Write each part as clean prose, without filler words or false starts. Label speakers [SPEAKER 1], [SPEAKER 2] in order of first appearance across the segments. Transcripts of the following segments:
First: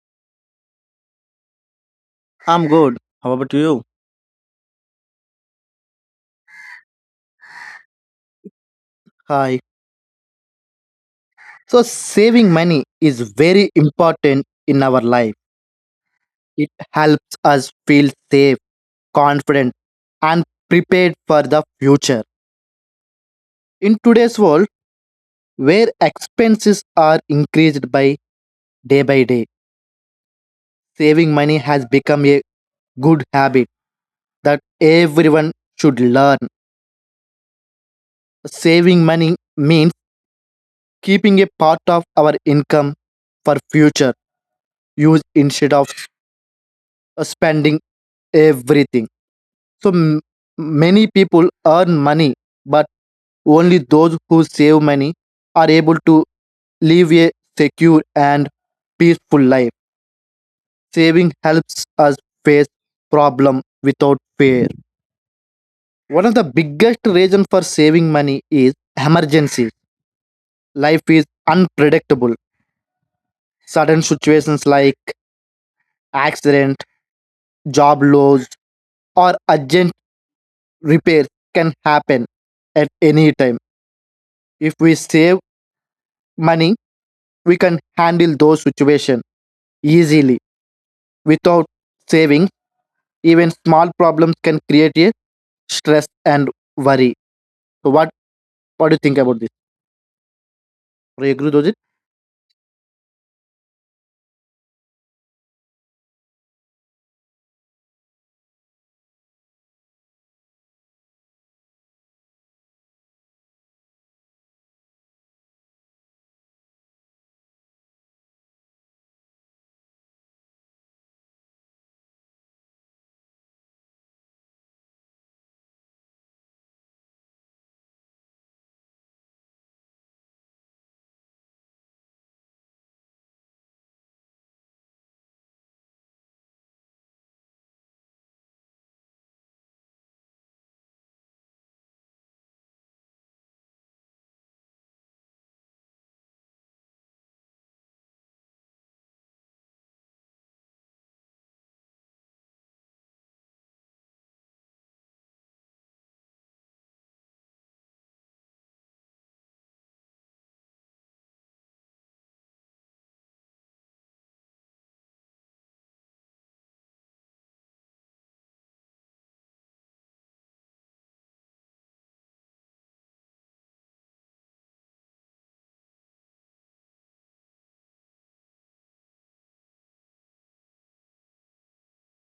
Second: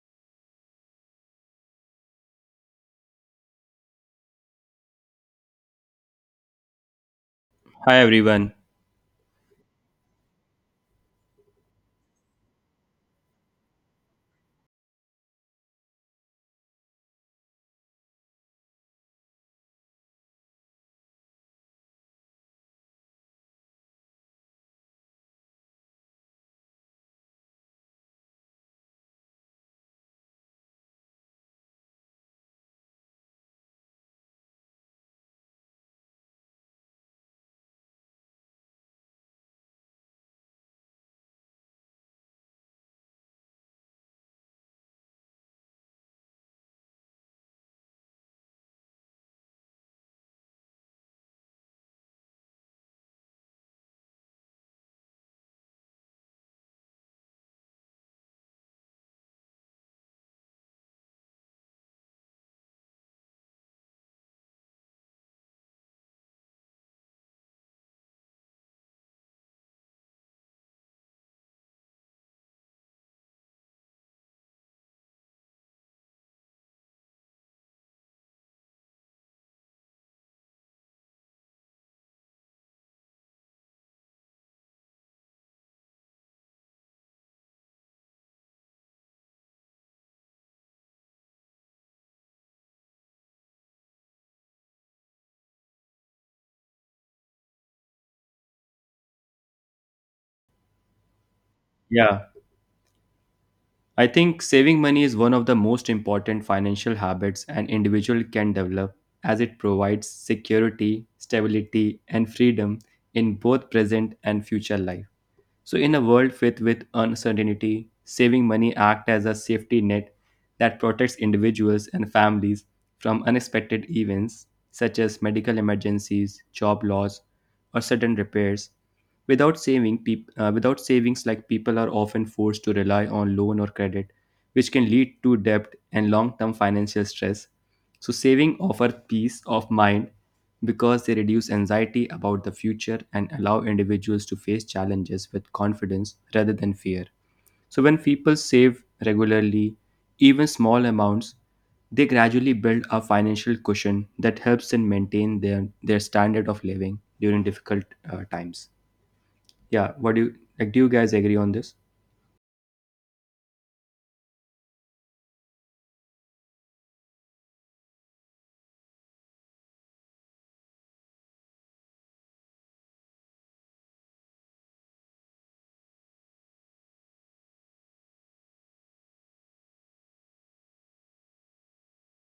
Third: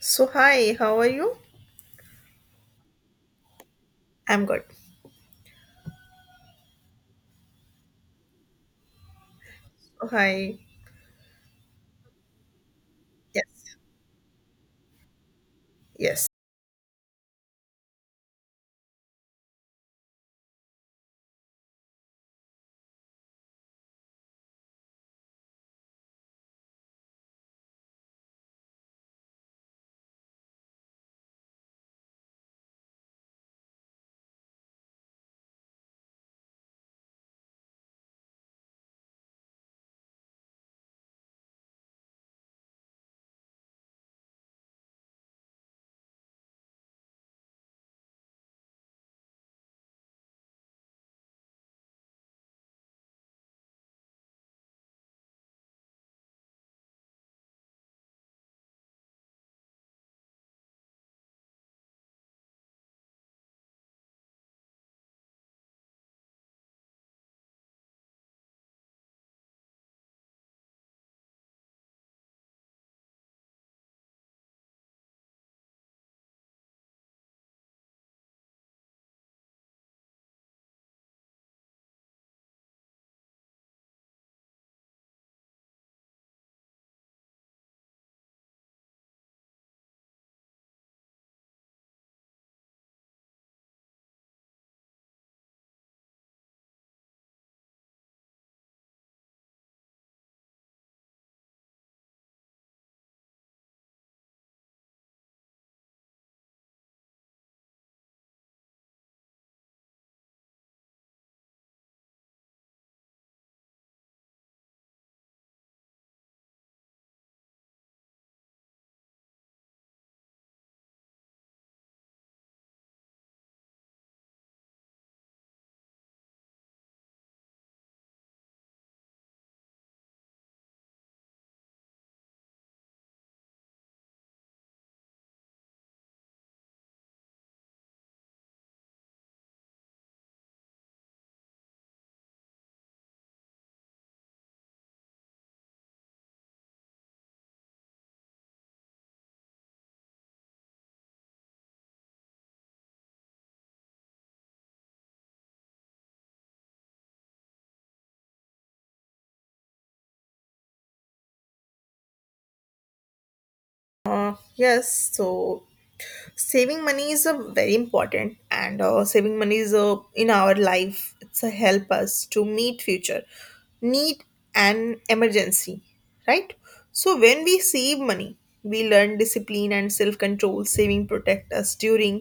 [SPEAKER 1] So hi, how are you?
[SPEAKER 2] I'm good. How about you?
[SPEAKER 1] I'm good.
[SPEAKER 3] Hi everyone.
[SPEAKER 2] Hi.
[SPEAKER 1] Oh, hi.
[SPEAKER 2] So saving money is very
[SPEAKER 1] Yes.
[SPEAKER 2] important in our life.
[SPEAKER 1] Yes.
[SPEAKER 2] It helps us feel safe, confident, and prepared for the future. In today's world, where expenses are increased by day, saving money has become a good habit that everyone should learn. Saving money means keeping a part of our income for future use instead of spending everything. So m- Many people earn money, but only those who save money are able to live a secure and peaceful life. Saving helps us face problem without fear. One of the biggest reason for saving money is emergencies. Life is unpredictable. Sudden situations like accident, job loss, or urgent repairs can happen at any time. If we save money, we can handle those situations easily without saving. Even small problems can create a stress and worry. So what do you think about this? Do you agree with it?
[SPEAKER 3] Yeah, I think saving money is one of the most important financial habits an individual can develop as it provides security, stability, and freedom in both present and future life. So in a world filled with uncertainty, saving money acts as a safety net that protects individuals and families from unexpected events such as medical emergencies, job loss, or sudden repairs. Without savings, like, people are often forced to rely on loan or credit, which can lead to debt and long-term financial stress. So saving offer peace of mind because they reduce anxiety about the future and allow individuals to face challenges with confidence rather than fear. So when people save regularly, even small amounts, they gradually build a financial cushion that helps them maintain their standard of living during difficult times. Yeah, what do you like, do you guys agree on this?
[SPEAKER 1] Yes. So saving money is a very important, and saving money is a in our life. It's a help us to meet future need and emergency, right? So when we save money, we learn discipline and self control. Saving protect us during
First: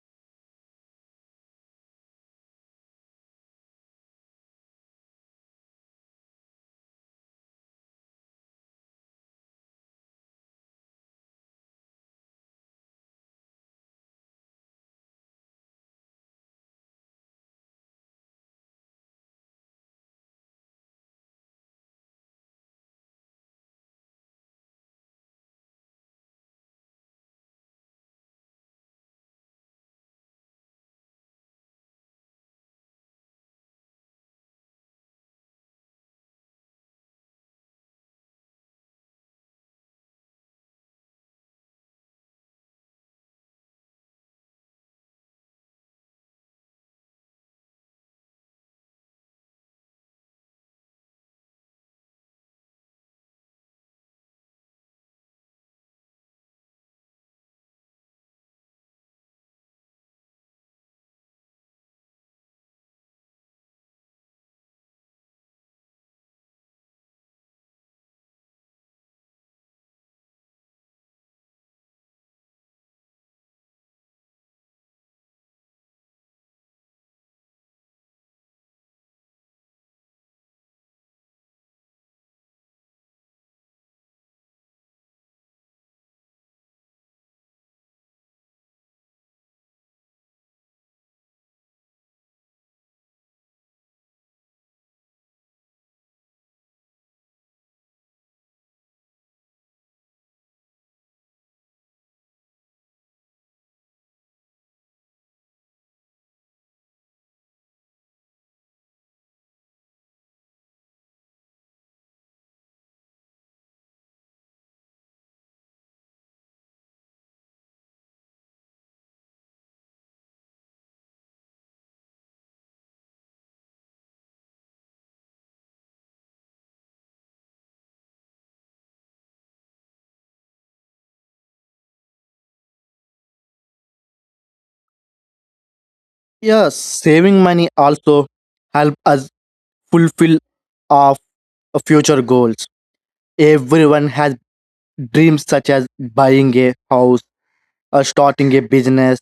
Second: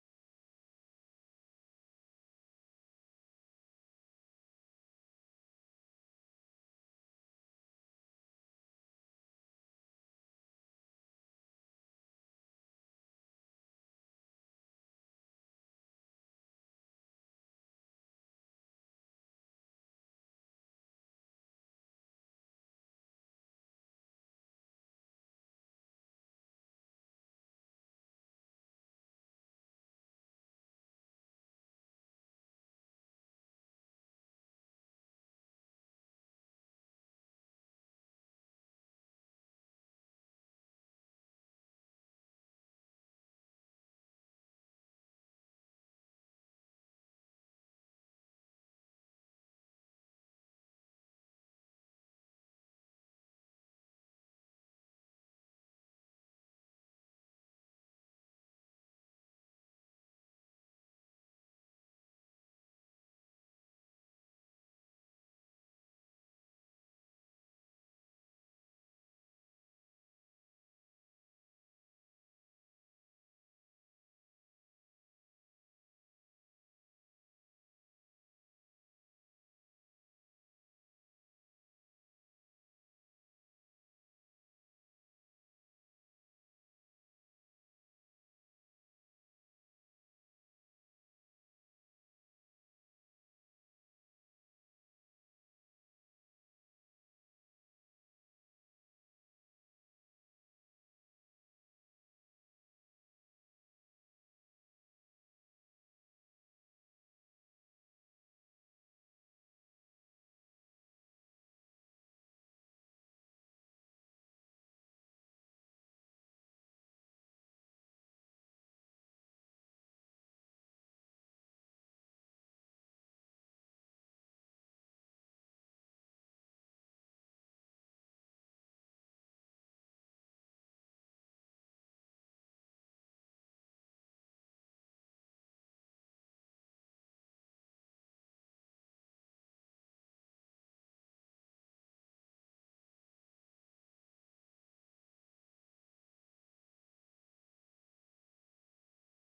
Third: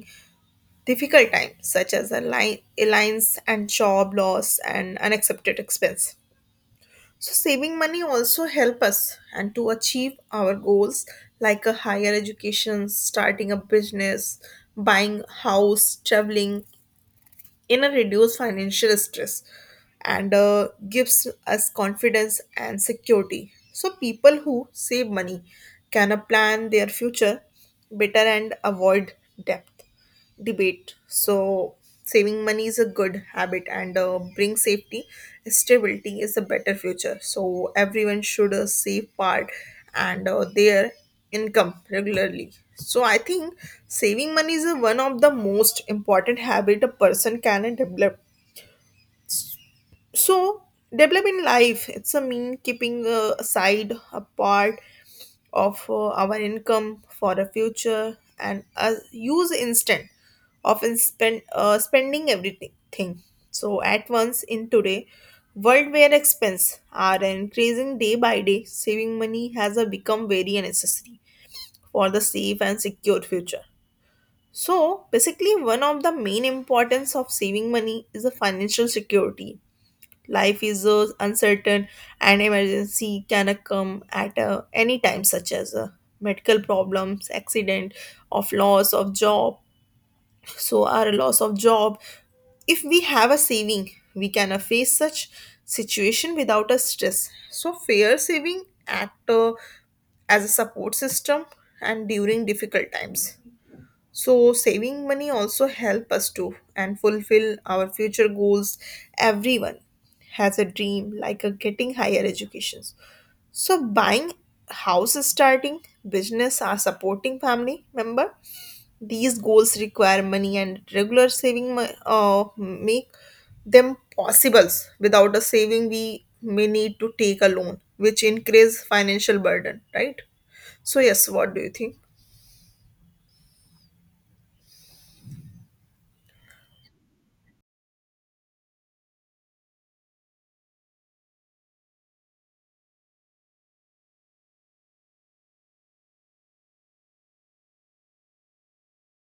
[SPEAKER 1] difficult times such as a line, alliance and job loss and unaccepted expense. So saving money also help us and to achieve our goals like a higher education, starting a business, buying house, traveling in a reduced financial stress and gives us confidence and security. So people who save money can plan their future better and avoid debt debate. So, saving money is a good habit and brings safety. Stability is a better future. So, everyone should save part and their income regularly. So, I think saving money is one of the most important habit a person can develop so, developing life, it's a mean keeping aside a part of our income for the future and use instant, often spending everything. So, at once in today world where expense are increasing day by day, saving money has become very necessary for the safe and secure future. So, basically, one of the main importance of saving money is the financial security. Life is so uncertain, and emergency can come at any time, such as medical problems, accident, of loss of job. So our loss of job, if we have a saving, we can face such situation without a stress. So fair saving act as a support system and during difficult times so saving money also help us to and fulfill our future goals. Everyone has a dream like a getting higher educations. So buying house starting business or supporting family member, these goals require money and regular saving make them possible without a saving. We may need to take a loan which increase financial burden, right? So yes, what do you think?
[SPEAKER 2] Yes, saving money also help us fulfill our future goals. Everyone has dreams such as buying a house or starting a business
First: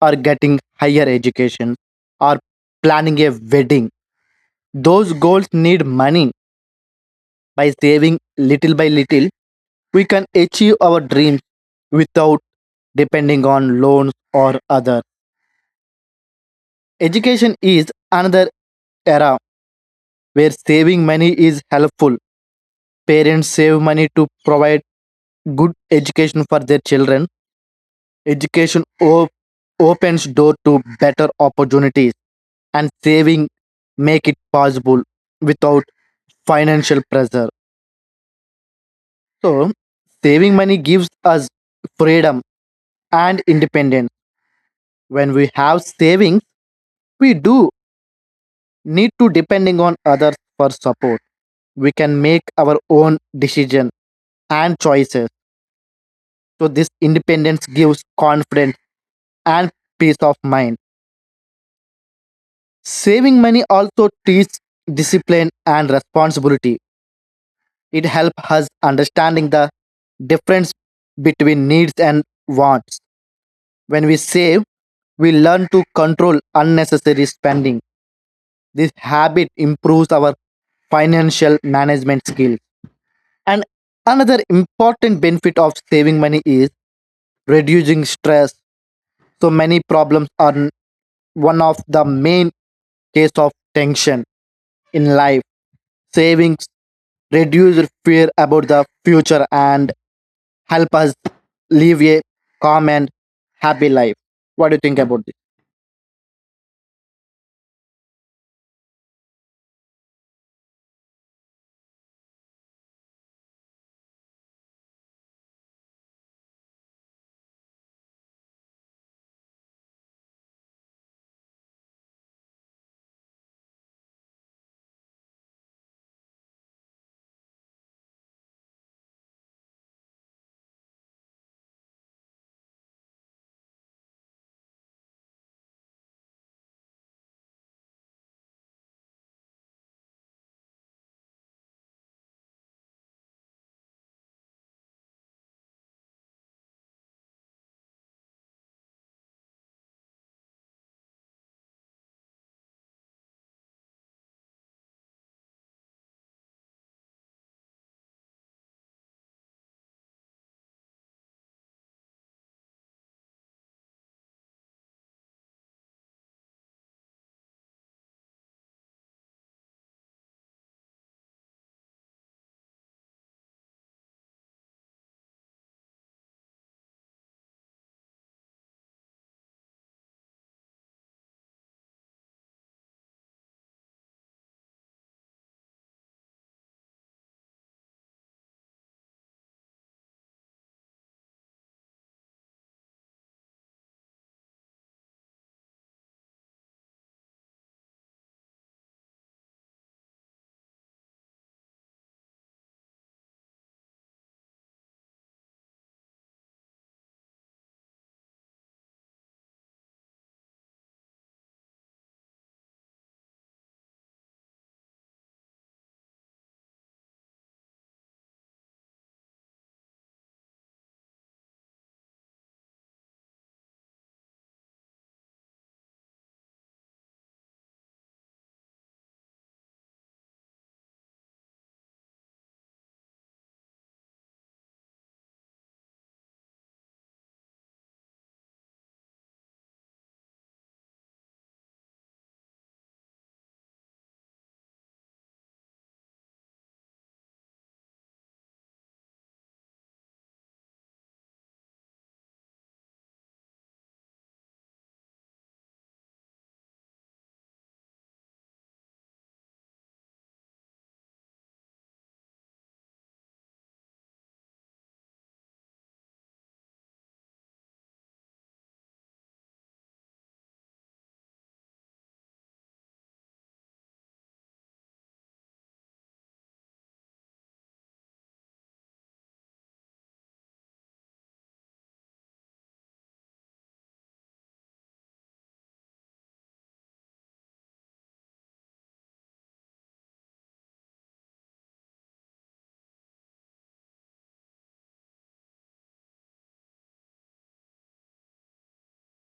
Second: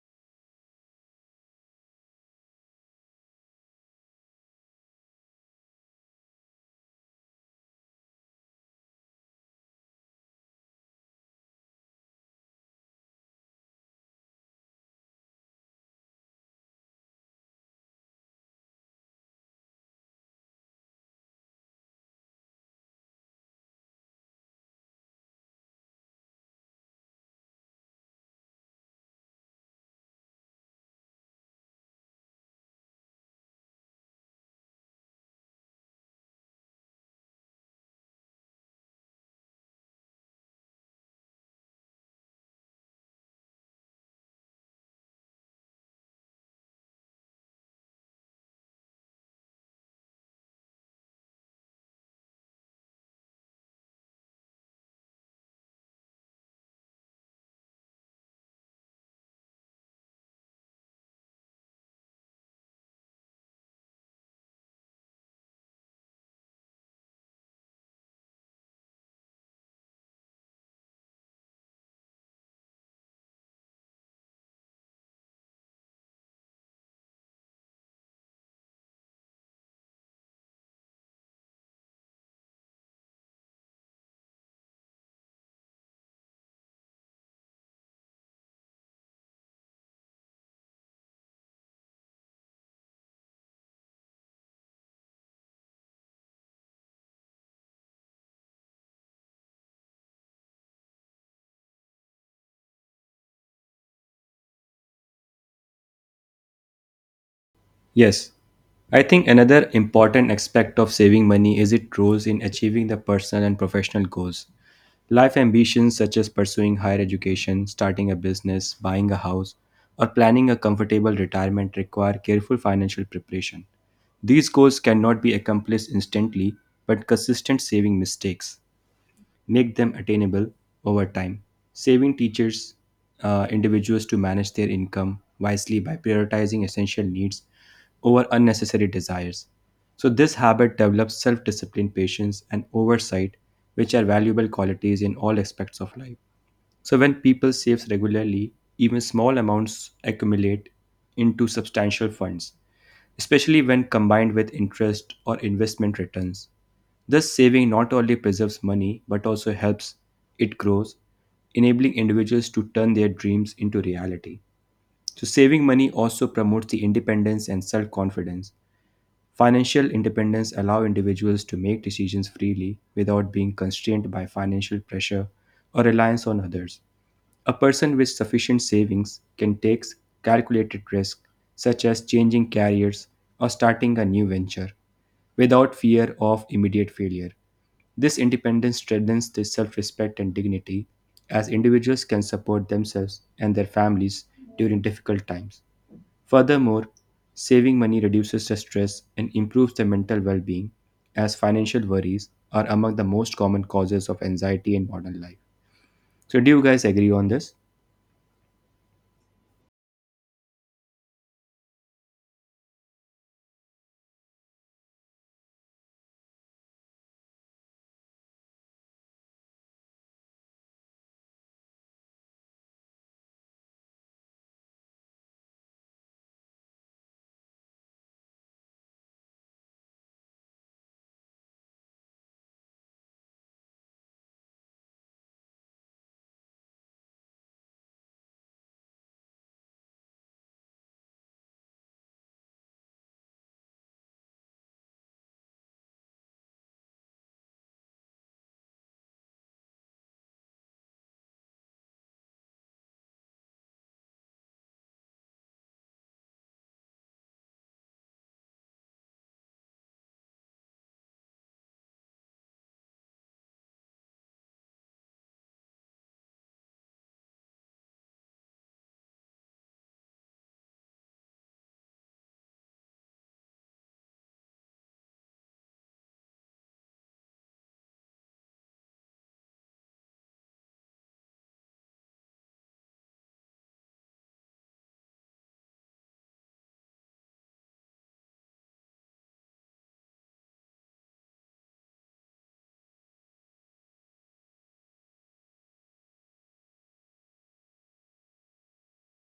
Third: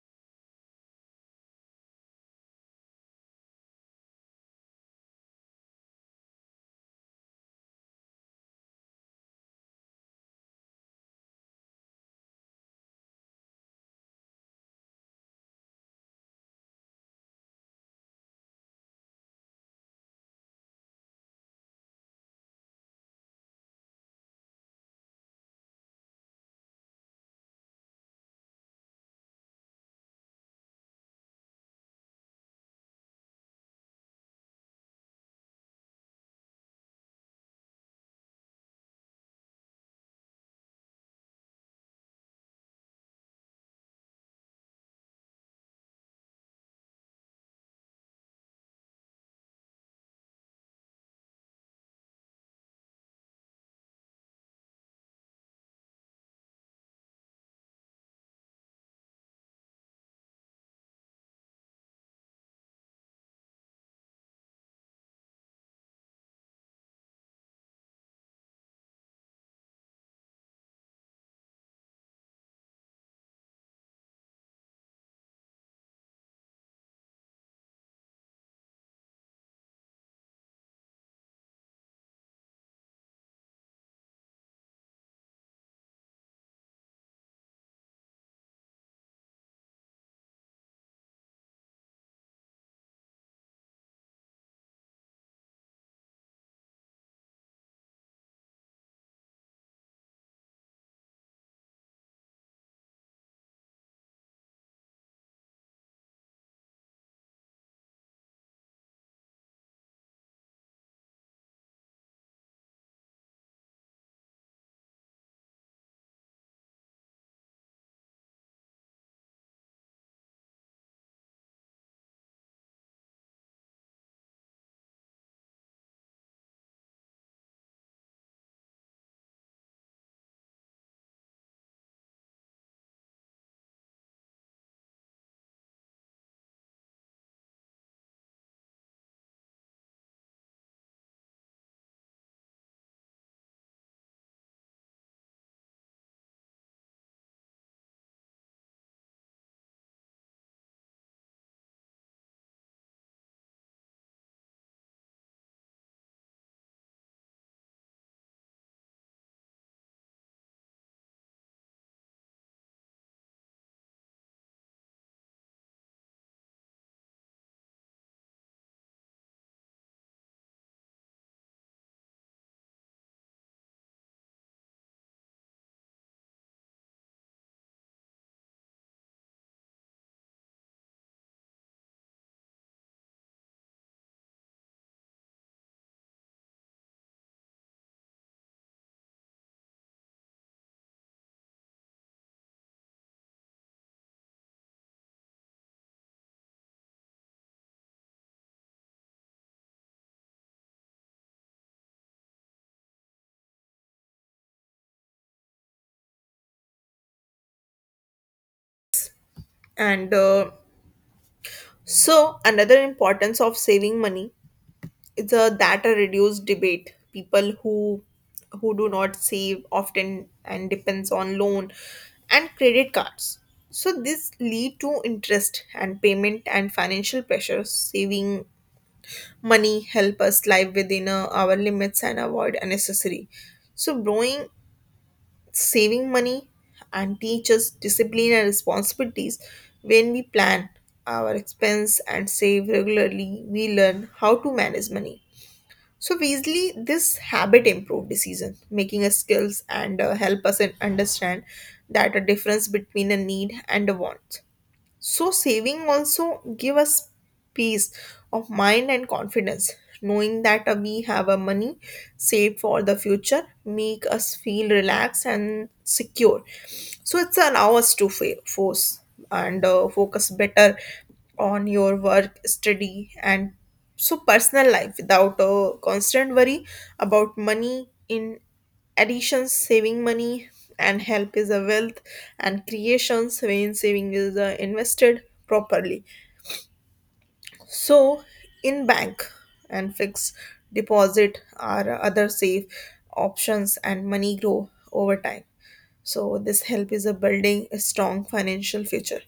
[SPEAKER 2] or getting higher education or planning a wedding. Those goals need money. By saving little by little, we can achieve our dreams without depending on loans or other. Education is another era where saving money is helpful. Parents save money to provide good education for their children. Education op- Opens door to better opportunities and saving make it possible without financial pressure. So, saving money gives us freedom and independence. When we have savings, we do need to depending on others for support. We can make our own decision and choices. So this independence gives confidence and peace of mind. Saving money also teaches discipline and responsibility. It helps us understanding the difference between needs and wants. When we save, we learn to control unnecessary spending. This habit improves our financial management skill. And another important benefit of saving money is reducing stress. So many problems are n- One of the main case of tension in life. Savings reduce fear about the future and help us live a calm and happy life. What do you think about this?
[SPEAKER 3] Yes, I think another important aspect of saving money is its roles in achieving the personal and professional goals. Life ambitions such as pursuing higher education, starting a business, buying a house, or planning a comfortable retirement require careful financial preparation. These goals cannot be accomplished instantly, but consistent saving mistakes make them attainable over time. Saving teachers individuals to manage their income wisely by prioritizing essential needs over unnecessary desires. So, this habit develops self discipline, patience, and oversight, which are valuable qualities in all aspects of life. So, when people save regularly, even small amounts accumulate into substantial funds, especially when combined with interest or investment returns. Thus, saving not only preserves money but also helps it grows, enabling individuals to turn their dreams into reality. So, saving money also promotes the independence and self confidence. Financial independence allows individuals to make decisions freely without being constrained by financial pressure or reliance on others. A person with sufficient savings can take calculated risks, such as changing careers or starting a new venture, without fear of immediate failure. This independence strengthens their self respect and dignity, as individuals can support themselves and their families during difficult times. Furthermore, saving money reduces the stress and improves their mental well being, as financial worries are among the most common causes of anxiety in modern life. So, do you guys agree on this?
[SPEAKER 1] And uh, So another importance of saving money is a, that a reduced debate. People who do not save often and depends on loan and credit cards. So this lead to interest and payment and financial pressures. Saving money help us live within our limits and avoid unnecessary. So borrowing saving money and teach us discipline and responsibilities. When we plan our expense and save regularly, we learn how to manage money. So Weasley, this habit improve decision making us skills and help us in understand that a difference between a need and a want. So saving also give us peace of mind and confidence. Knowing that we have a money saved for the future make us feel relaxed and secure. So it's allow us to force and focus better on your work, study, and so personal life without a constant worry about money in additions saving money and help is a wealth and creations when saving is invested properly so in bank and fixed deposit are other safe options and money grow over time so this help is a building a strong financial future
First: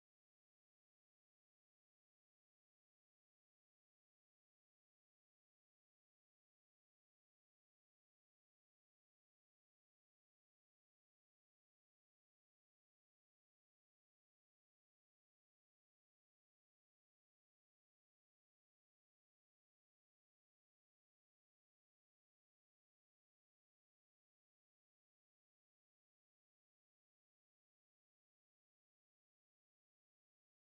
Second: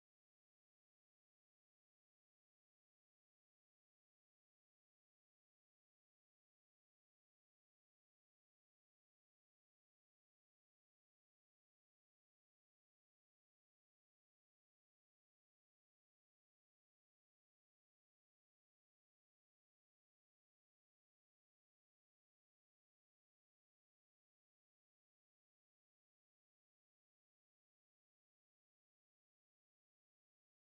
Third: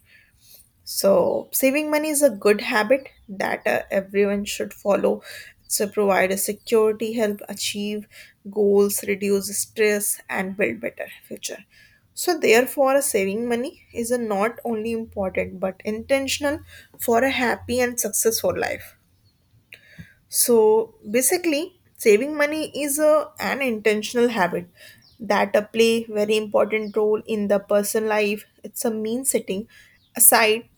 [SPEAKER 1] so, saving money is a good habit that everyone should follow. It's to provide a security, help achieve goals, reduce stress, and build better future. So, therefore, saving money is a not only important but intentional for a happy and successful life. So, basically, saving money is a, an intentional habit that play very important role in the person life. It's a mean setting aside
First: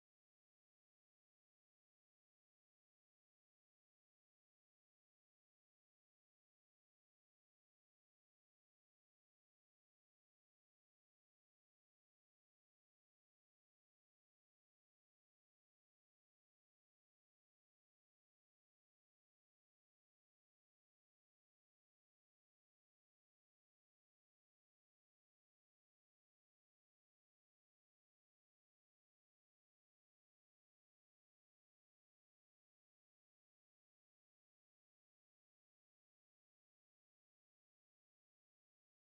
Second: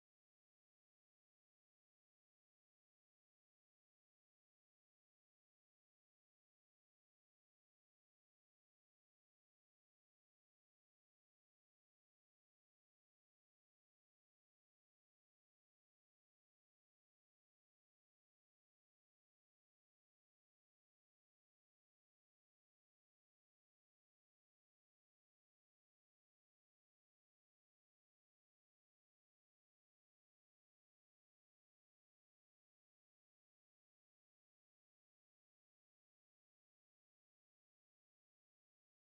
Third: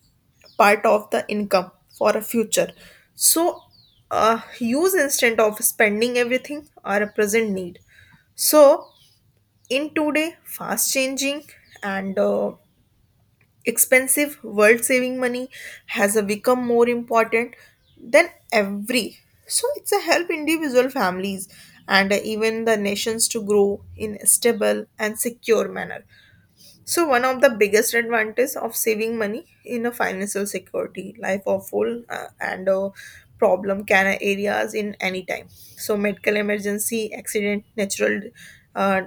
[SPEAKER 1] part of the income for a future. So, use instead of spending everything are a present need. So, in today, fast changing and expensive world saving money has become more important than every. So, it's a help individual families and even the nations to grow in a stable and secure manner. So one of the biggest advantage of saving money in a financial security, life or full and a problem can areas in any time. So medical emergency, accident, natural uh,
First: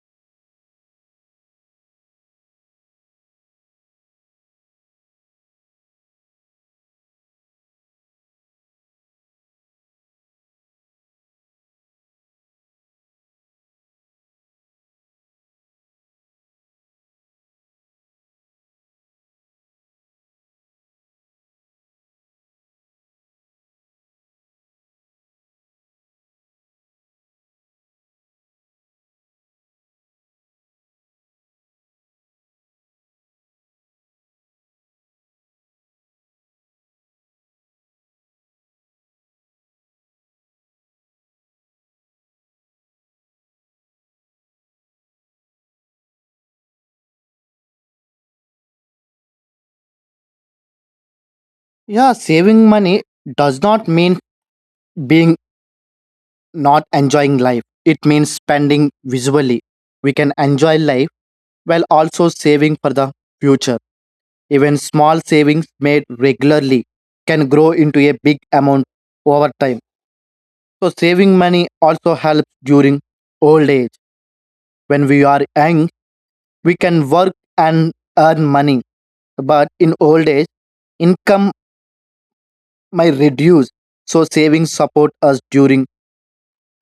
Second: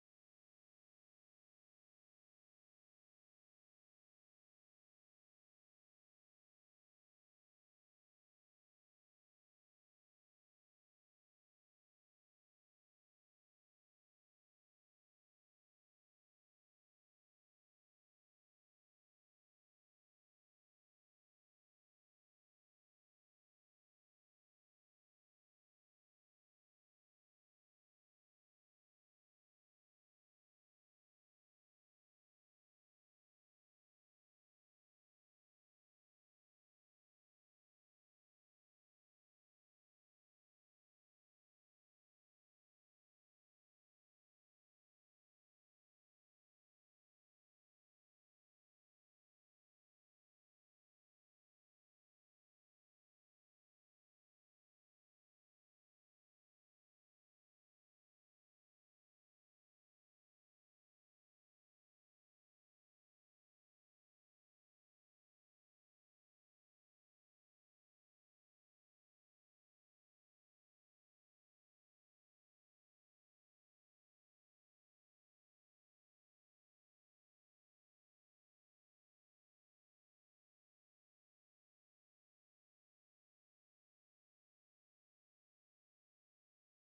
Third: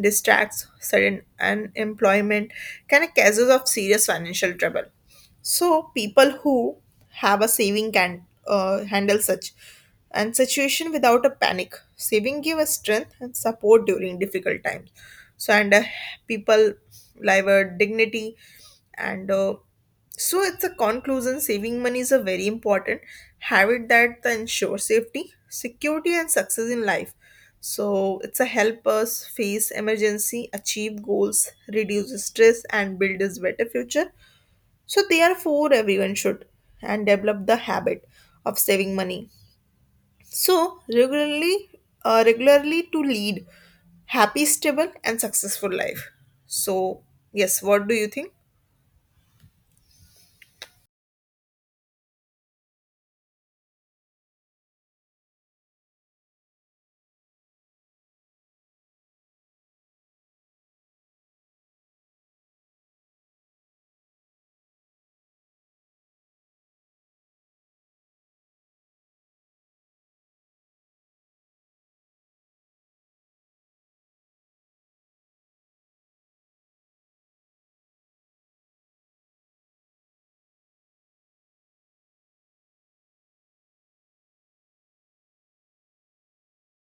[SPEAKER 1] distracts, sudden unemployment can a causes of serious financial trouble. So people who have a saving can handle such and situation without a panic. Saving give us strength and support during difficult times so and people live a dignity and so it's a conclusion saving money is a very important habit that ensure safety security and success in life so it's a help us face emergency achieve goals reduce stress and build a better future so therefore everyone should and develop the habit of saving money so regularly to lead happy, stable, and successful life. So yes, what do you think?
[SPEAKER 2] Yeah, saving money does not mean being not enjoying life. It means spending visually. We can enjoy life while also saving for the future. Even small savings made regularly can grow into a big amount over time. So, saving money also helps during old age. When we are young, we can work and earn money, but in old age, income might reduce. So, savings support us during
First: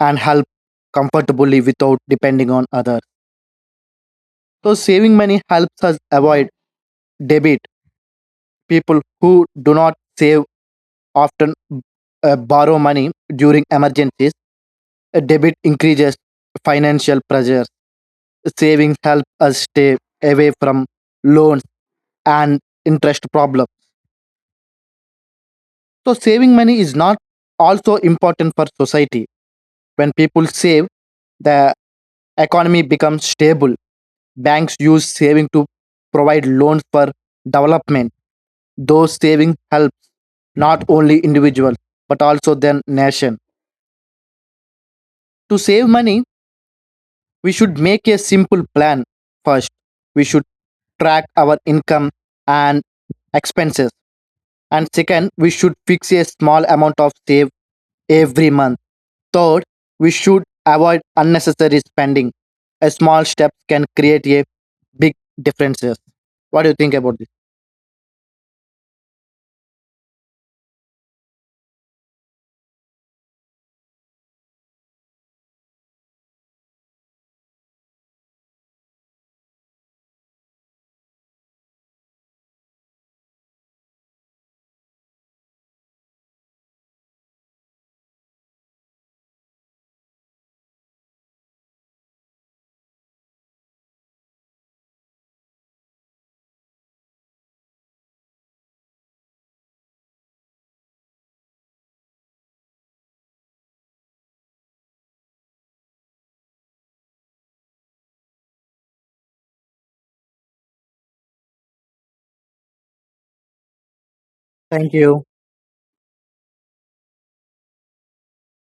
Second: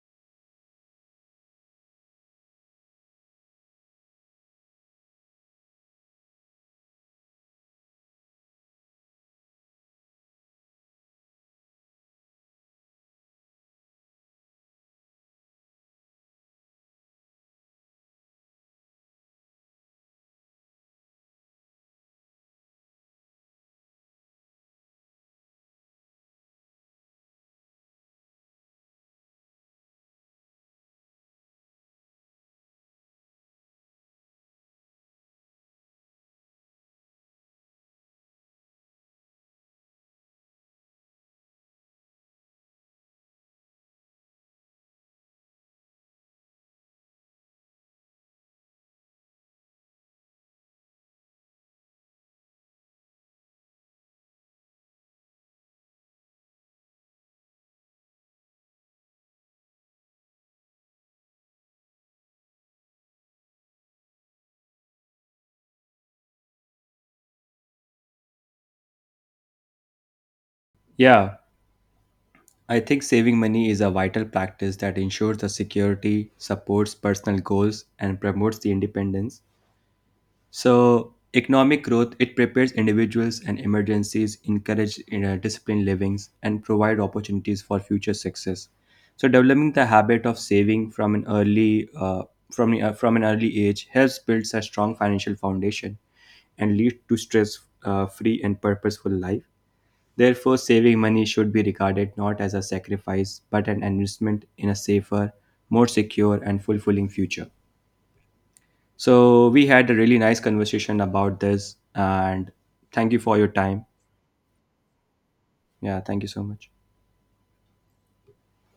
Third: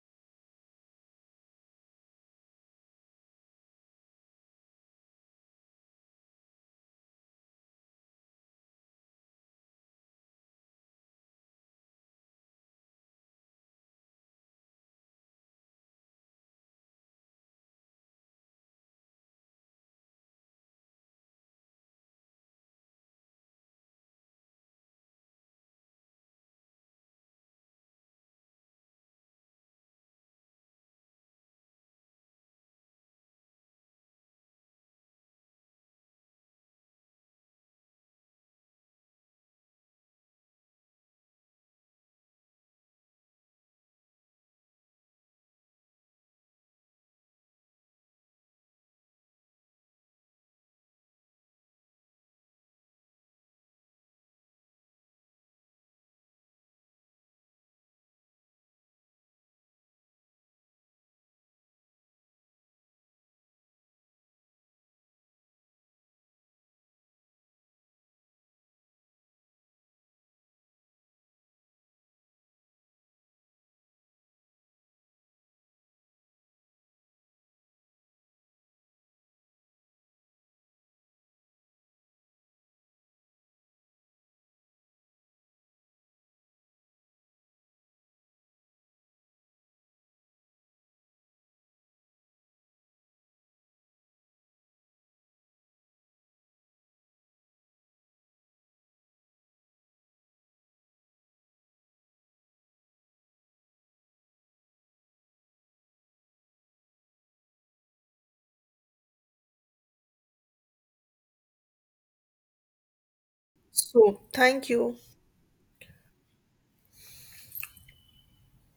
[SPEAKER 2] and help comfortably without depending on others. So, saving money helps us avoid debit. People who do not save often borrow money during emergencies. A debit increases financial pressures. Savings help us stay away from loans and interest problems. So saving money is not also important for society. When people save, the economy becomes stable. Banks use saving to provide loans for development. Those saving help not only individuals but also then nation. To save money, we should make a simple plan first. We should track our income and expenses. And second, we should fix a small amount of save every month. Third, we should avoid unnecessary spending. A small step can create a big differences. What do you think about this?
[SPEAKER 3] Yeah, I think saving money is a vital practice that ensures the security, supports personal goals, and promotes the independence. So economic growth, it prepares individuals and emergencies, encourage disciplined livings, and provide opportunities for future success. So developing the habit of saving from an early age helps build a strong financial foundation and lead to stress free and purposeful life. Therefore, saving money should be regarded not as a sacrifice but an investment in a safer, more secure, and fulfilling future. So we had a really nice conversation about this, and thank you for your time.
[SPEAKER 1] So thank
[SPEAKER 2] Thank
[SPEAKER 1] you.
[SPEAKER 2] you.
[SPEAKER 3] Yeah, thank you so much.